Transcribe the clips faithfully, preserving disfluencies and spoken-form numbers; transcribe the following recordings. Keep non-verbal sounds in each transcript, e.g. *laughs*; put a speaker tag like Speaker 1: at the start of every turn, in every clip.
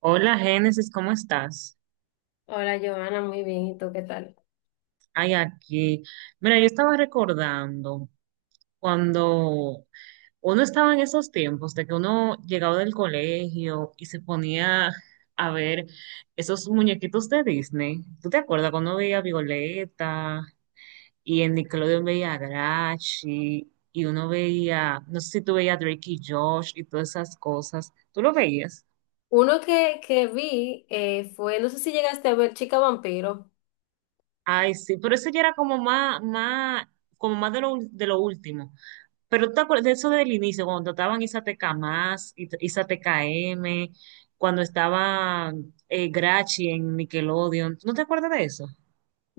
Speaker 1: Hola, Génesis, ¿cómo estás?
Speaker 2: Hola, Joana, muy bien. ¿Y tú qué tal?
Speaker 1: Ay, aquí. Mira, yo estaba recordando cuando uno estaba en esos tiempos de que uno llegaba del colegio y se ponía a ver esos muñequitos de Disney. ¿Tú te acuerdas cuando uno veía a Violeta y en Nickelodeon veía a Grachi y uno veía, no sé si tú veías a Drake y Josh y todas esas cosas? ¿Tú lo veías?
Speaker 2: Uno que, que vi eh, fue, no sé si llegaste a ver Chica Vampiro.
Speaker 1: Ay, sí, pero eso ya era como más, más, como más de lo, ul- de lo último. Pero tú te acuerdas de eso del inicio, cuando estaban Isateca Más, Isateca M, cuando estaba eh, Grachi en Nickelodeon. ¿No te acuerdas de eso?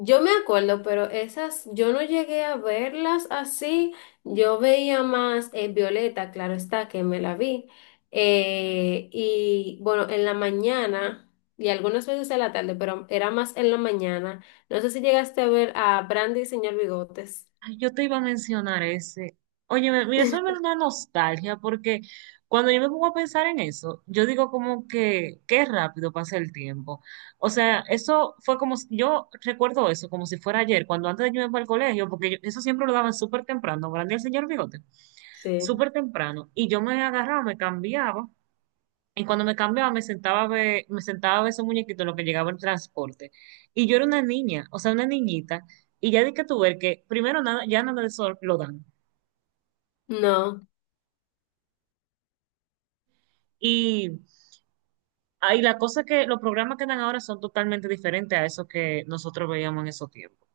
Speaker 2: Yo me acuerdo, pero esas yo no llegué a verlas así. Yo veía más eh, Violeta, claro está, que me la vi. Eh, y bueno, en la mañana y algunas veces en la tarde, pero era más en la mañana. No sé si llegaste a ver a Brandy y Señor Bigotes.
Speaker 1: Ay, yo te iba a mencionar ese. Oye, me- mira, eso me da una nostalgia porque cuando yo me pongo a pensar en eso, yo digo como que qué rápido pasa el tiempo. O sea, eso fue como, si- yo recuerdo eso como si fuera ayer, cuando antes de yo irme para el colegio, porque yo- eso siempre lo daban súper temprano, grande el señor Bigote,
Speaker 2: Sí.
Speaker 1: súper temprano. Y yo me agarraba, me cambiaba. Y cuando me cambiaba, me sentaba a ver, me sentaba a ver esos muñequitos en lo que llegaba el transporte. Y yo era una niña, o sea, una niñita. Y ya di que tú ver que primero nada, ya nada de eso lo dan.
Speaker 2: No.
Speaker 1: Y ahí la cosa que los programas que dan ahora son totalmente diferentes a eso que nosotros veíamos en esos tiempos.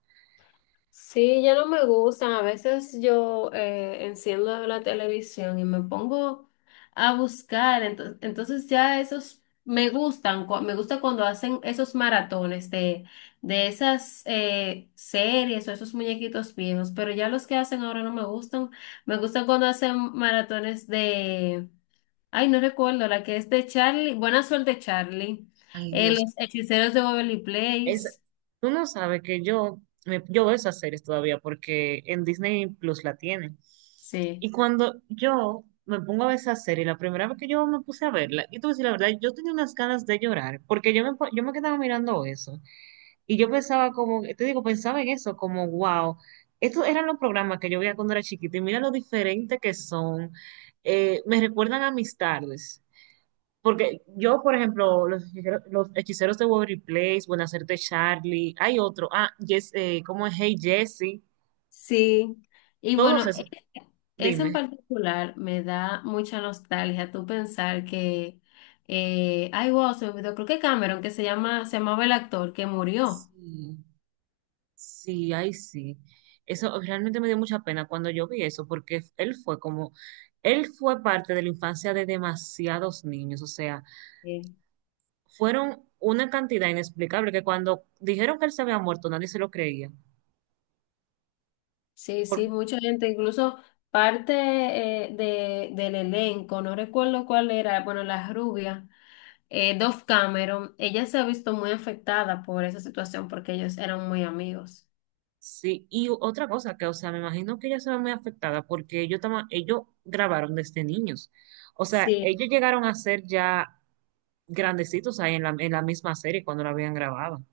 Speaker 2: Sí, ya no me gustan. A veces yo eh, enciendo la televisión y me pongo a buscar. Entonces, entonces ya esos me gustan. cu- Me gusta cuando hacen esos maratones de, de esas eh, series o esos muñequitos viejos. Pero ya los que hacen ahora no me gustan. Me gustan cuando hacen maratones de... Ay, no recuerdo, la que es de Charlie. Buena suerte, Charlie.
Speaker 1: Ay,
Speaker 2: Eh,
Speaker 1: Dios.
Speaker 2: los hechiceros de Waverly
Speaker 1: Es,
Speaker 2: Place.
Speaker 1: uno sabe que yo, me- yo veo esas series todavía porque en Disney Plus la tienen.
Speaker 2: Sí.
Speaker 1: Y cuando yo me pongo a ver esa serie, la primera vez que yo me puse a verla, y tú decir la verdad, yo tenía unas ganas de llorar, porque yo me, po- yo me quedaba mirando eso. Y yo pensaba como, te digo, pensaba en eso, como, wow, estos eran los programas que yo veía cuando era chiquita, y mira lo diferente que son. Eh, me recuerdan a mis tardes. Porque yo, por ejemplo, los hechiceros, los hechiceros de Waverly Place, Buenacerte Charlie, hay otro, ah, yes, eh, ¿cómo es? Hey Jessie,
Speaker 2: Sí, y
Speaker 1: todos
Speaker 2: bueno.
Speaker 1: esos,
Speaker 2: Eso en
Speaker 1: dime.
Speaker 2: particular me da mucha nostalgia, tú pensar que eh, ay, wow, se me olvidó, creo que Cameron, que se llama, se llamaba el actor que murió.
Speaker 1: Sí, sí, ay, sí. Eso realmente me dio mucha pena cuando yo vi eso, porque él fue como, él fue parte de la infancia de demasiados niños, o sea,
Speaker 2: Sí,
Speaker 1: fueron una cantidad inexplicable que cuando dijeron que él se había muerto, nadie se lo creía.
Speaker 2: sí, sí, mucha gente, incluso parte eh, de, del elenco, no recuerdo cuál era, bueno, la rubia, eh, Dove Cameron, ella se ha visto muy afectada por esa situación porque ellos eran muy amigos.
Speaker 1: Sí, y otra cosa que, o sea, me imagino que ella se ve muy afectada porque ellos, tama- ellos grabaron desde niños. O sea,
Speaker 2: Sí.
Speaker 1: ellos llegaron a ser ya grandecitos ahí en la, en la misma serie cuando la habían grabado.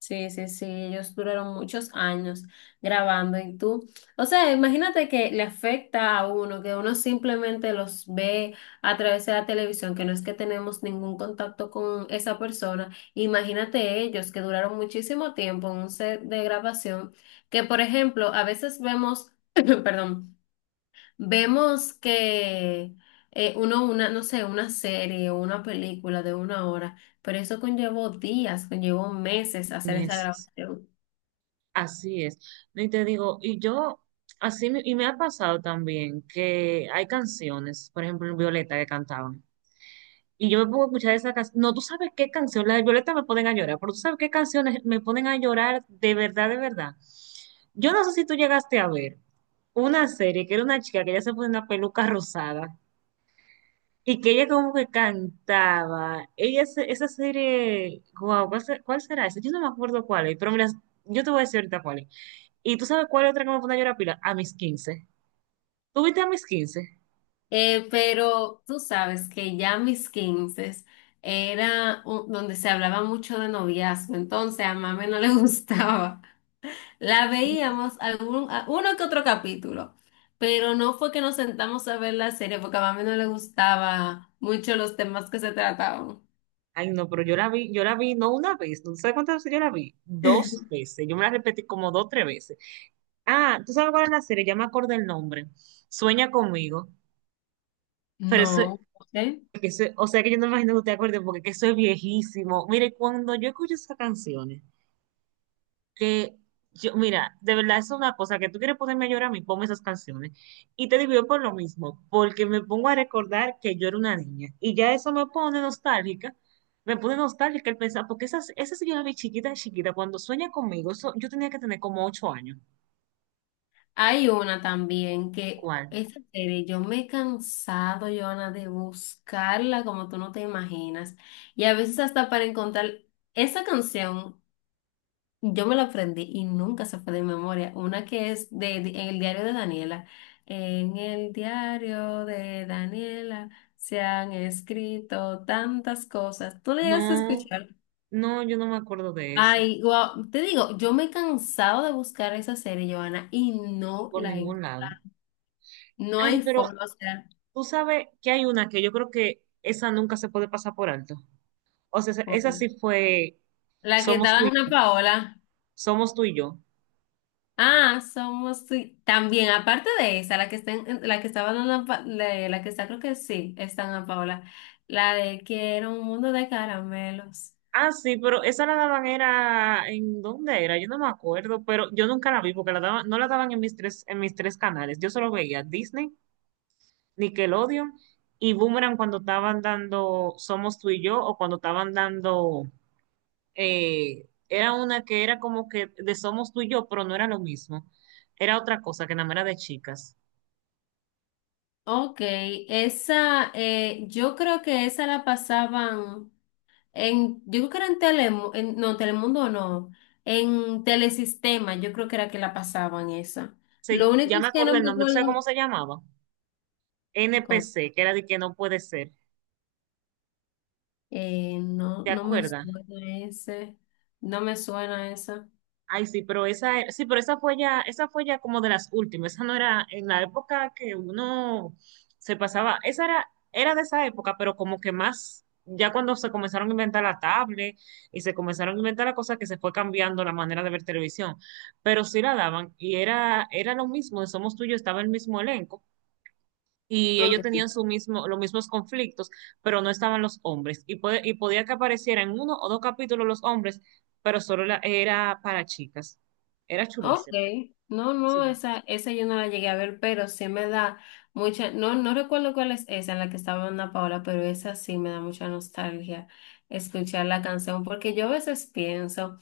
Speaker 2: Sí, sí, sí, ellos duraron muchos años grabando y tú, o sea, imagínate que le afecta a uno, que uno simplemente los ve a través de la televisión, que no es que tenemos ningún contacto con esa persona. Imagínate ellos que duraron muchísimo tiempo en un set de grabación, que por ejemplo, a veces vemos, *clears throat* perdón. Vemos que eh, uno, una, no sé, una serie o una película de una hora, pero eso conllevó días, conllevó meses hacer esa
Speaker 1: Meses.
Speaker 2: grabación.
Speaker 1: Así es. No. Y te digo, y yo, así, me- y me ha pasado también que hay canciones, por ejemplo, en Violeta que cantaban. Y yo me pongo a escuchar esa canción. No, tú sabes qué canción, la de Violeta me ponen a llorar, pero tú sabes qué canciones me ponen a llorar de verdad, de verdad. Yo no sé si tú llegaste a ver una serie que era una chica que ella se ponía una peluca rosada y que ella como que cantaba. Ella, se- esa serie, wow, ¿cuál, se- ¿cuál será esa? Yo no me acuerdo cuál es, pero mira, yo te voy a decir ahorita cuál es. ¿Y tú sabes cuál es otra que me pone a llorar pila? A mis quince. ¿Tuviste a mis quince?
Speaker 2: Eh, pero tú sabes que ya mis quince era un- donde se hablaba mucho de noviazgo, entonces a mami no le *laughs* gustaba. La veíamos algún, a- uno que otro capítulo, pero no fue que nos sentamos a ver la serie porque a mami no le gustaba mucho los temas que se trataban.
Speaker 1: Ay, no, pero yo la vi, yo la vi no una vez, no sé cuántas veces yo la vi, dos veces, yo me la repetí como dos, tres veces. Ah, ¿tú sabes cuál es la serie? Ya me acordé el nombre, Sueña conmigo, pero eso,
Speaker 2: No, ok.
Speaker 1: que eso- o sea que yo no me imagino que usted acuerde porque que eso es viejísimo. Mire, cuando yo escucho esas canciones, que yo, mira, de verdad es una cosa que tú quieres ponerme a llorar a mí, ponme esas canciones. Y te digo yo por lo mismo, porque me pongo a recordar que yo era una niña. Y ya eso me pone nostálgica, me pone nostálgica el pensar, porque esas, esas yo la vi chiquita, chiquita, cuando sueña conmigo, eso, yo tenía que tener como ocho años.
Speaker 2: Hay una también que
Speaker 1: ¿Cuál?
Speaker 2: esa serie, yo me he cansado, Joana, de buscarla como tú no te imaginas. Y a veces hasta para encontrar esa canción, yo me la aprendí y nunca se fue de memoria. Una que es de, de- en el diario de Daniela. En el diario de Daniela se han escrito tantas cosas. ¿Tú le llegaste a
Speaker 1: No,
Speaker 2: escuchar?
Speaker 1: no, yo no me acuerdo de esa,
Speaker 2: Ay, wow, te digo, yo me he cansado de buscar esa serie, Joana, y
Speaker 1: y
Speaker 2: no
Speaker 1: por
Speaker 2: la he.
Speaker 1: ningún lado.
Speaker 2: No
Speaker 1: Ay,
Speaker 2: hay
Speaker 1: pero
Speaker 2: forma, o sea,
Speaker 1: tú sabes que hay una que yo creo que esa nunca se puede pasar por alto. O sea, esa esa
Speaker 2: joder.
Speaker 1: sí fue
Speaker 2: La que
Speaker 1: Somos
Speaker 2: estaba
Speaker 1: tú
Speaker 2: en
Speaker 1: y
Speaker 2: Ana
Speaker 1: yo.
Speaker 2: Paola.
Speaker 1: Somos tú y yo.
Speaker 2: Ah, somos sí. También, aparte de esa, la que está en- la que estaba en Ana Pa- de- la que está, creo que sí, está en Ana Paola. La de Quiero un mundo de caramelos.
Speaker 1: Ah, sí, pero esa la daban era, ¿en dónde era? Yo no me acuerdo, pero yo nunca la vi porque la daban, no la daban en mis tres, en mis tres canales. Yo solo veía Disney, Nickelodeon y Boomerang cuando estaban dando Somos tú y yo o cuando estaban dando, eh, era una que era como que de Somos tú y yo, pero no era lo mismo. Era otra cosa que nada más era de chicas.
Speaker 2: Ok, esa, eh, yo creo que esa la pasaban en, yo creo que era en Telemundo, no, Telemundo no, en Telesistema, yo creo que era que la pasaban esa. Lo
Speaker 1: Sí,
Speaker 2: único
Speaker 1: ya me
Speaker 2: es que no
Speaker 1: acordé
Speaker 2: me
Speaker 1: el nombre, ¿tú sabes
Speaker 2: acuerdo.
Speaker 1: cómo se llamaba?
Speaker 2: ¿Cómo?
Speaker 1: N P C, que era de que no puede ser.
Speaker 2: Eh, no,
Speaker 1: ¿Te
Speaker 2: no me
Speaker 1: acuerdas?
Speaker 2: suena ese. No me suena esa.
Speaker 1: Ay, sí, pero esa, era- sí, pero esa fue ya, esa fue ya como de las últimas. Esa no era en la época que uno se pasaba, esa era, era de esa época, pero como que más, ya cuando se comenzaron a inventar la tablet y se comenzaron a inventar la cosa que se fue cambiando la manera de ver televisión. Pero sí la daban, y era, era lo mismo, de Somos Tuyos, estaba el mismo elenco y ellos
Speaker 2: Okay.
Speaker 1: tenían su mismo, los mismos conflictos, pero no estaban los hombres. Y, puede- y podía que aparecieran en uno o dos capítulos los hombres, pero solo la- era para chicas. Era
Speaker 2: Ok.
Speaker 1: chulísimo.
Speaker 2: No, no,
Speaker 1: Sí.
Speaker 2: esa, esa yo no la llegué a ver, pero sí me da mucha. No, no recuerdo cuál es esa en la que estaba Ana Paola, pero esa sí me da mucha nostalgia escuchar la canción, porque yo a veces pienso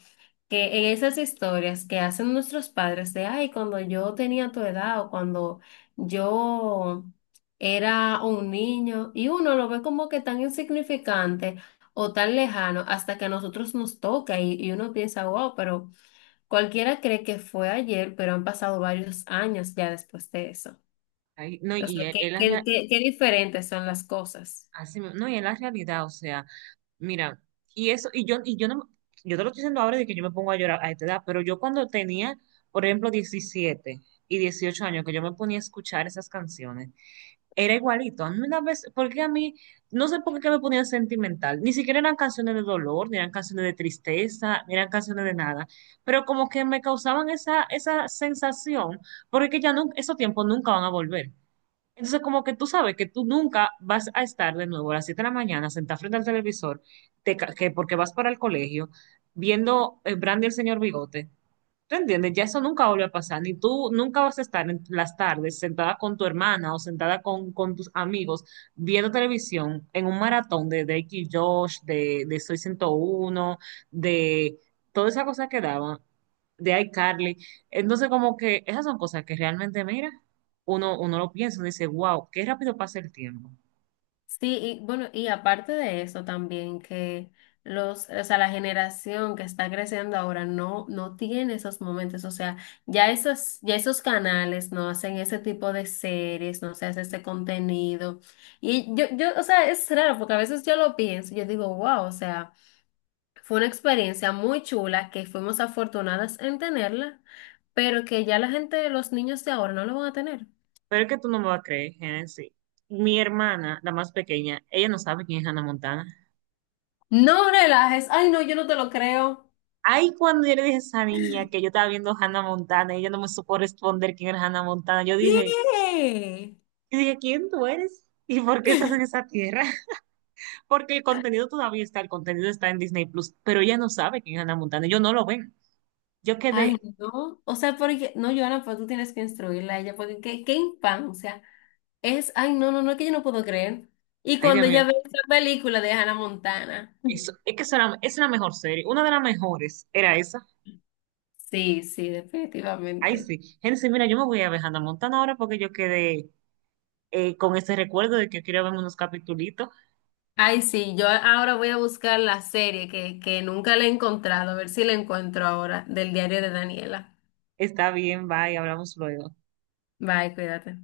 Speaker 2: que en esas historias que hacen nuestros padres de, ay, cuando yo tenía tu edad o cuando yo era un niño, y uno lo ve como que tan insignificante o tan lejano hasta que a nosotros nos toca y, y uno piensa, wow, pero cualquiera cree que fue ayer, pero han pasado varios años ya después de eso.
Speaker 1: Ahí- no,
Speaker 2: O
Speaker 1: y
Speaker 2: sea,
Speaker 1: él,
Speaker 2: qué,
Speaker 1: él es
Speaker 2: qué,
Speaker 1: la,
Speaker 2: qué, qué diferentes son las cosas.
Speaker 1: así mismo- no, y es la realidad, o sea, mira, y eso, y yo, y yo no, yo te lo estoy diciendo ahora de que yo me pongo a llorar a esta edad, pero yo cuando tenía, por ejemplo, diecisiete y dieciocho años, que yo me ponía a escuchar esas canciones. Era igualito. A mí una vez, porque a mí, no sé por qué me ponía sentimental. Ni siquiera eran canciones de dolor, ni eran canciones de tristeza, ni eran canciones de nada. Pero como que me causaban esa, esa sensación, porque que ya no, esos tiempos nunca van a volver. Entonces, como que tú sabes que tú nunca vas a estar de nuevo a las siete de la mañana sentada frente al televisor, te ca- que porque vas para el colegio, viendo eh, Brandy el señor Bigote. ¿Tú entiendes? Ya eso nunca vuelve a pasar, ni tú nunca vas a estar en las tardes sentada con tu hermana o sentada con, con tus amigos viendo televisión en un maratón de Drake y Josh, de, de Soy ciento uno, de toda esa cosa que daban, de iCarly. Entonces, como que esas son cosas que realmente, mira, uno, uno lo piensa, uno dice, wow, qué rápido pasa el tiempo.
Speaker 2: Sí, y bueno, y aparte de eso también que los, o sea, la generación que está creciendo ahora no, no tiene esos momentos, o sea, ya esos, ya esos canales no hacen ese tipo de series, no se hace ese contenido. Y yo, yo, o sea, es raro porque a veces yo lo pienso, yo digo, wow, o sea, fue una experiencia muy chula que fuimos afortunadas en tenerla, pero que ya la gente, los niños de ahora no lo van a tener.
Speaker 1: Pero es que tú no me vas a creer, Genesis. Mi hermana, la más pequeña, ella no sabe quién es Hannah Montana.
Speaker 2: No relajes, ay no, yo no te lo creo.
Speaker 1: Ay, cuando yo le dije a esa niña que yo estaba viendo Hannah Montana y ella no me supo responder quién era Hannah Montana, yo dije,
Speaker 2: ¿Qué?
Speaker 1: yo dije, ¿quién tú eres? ¿Y por qué estás en esa tierra? *laughs* Porque el contenido todavía está, el contenido está en Disney Plus, pero ella no sabe quién es Hannah Montana, yo no lo ven. Yo
Speaker 2: Ay,
Speaker 1: quedé,
Speaker 2: no. O sea, porque, no, Joana, pues tú tienes que instruirla a ella, porque qué, qué infancia. Es, ay, no, no, no, es que yo no puedo creer. Y
Speaker 1: ay Dios
Speaker 2: cuando
Speaker 1: mío,
Speaker 2: ella ve esa película de Hannah Montana.
Speaker 1: eso, es que eso era, esa era la mejor serie, una de las mejores era esa.
Speaker 2: Sí, sí,
Speaker 1: Ay,
Speaker 2: definitivamente.
Speaker 1: sí. Génesis, mira, yo me voy a ver Hannah Montana ahora porque yo quedé eh, con ese recuerdo de que quiero ver unos capitulitos.
Speaker 2: Ay, sí, yo ahora voy a buscar la serie que, que nunca la he encontrado, a ver si la encuentro ahora, del diario de Daniela.
Speaker 1: Está bien, bye, hablamos luego.
Speaker 2: Bye, cuídate.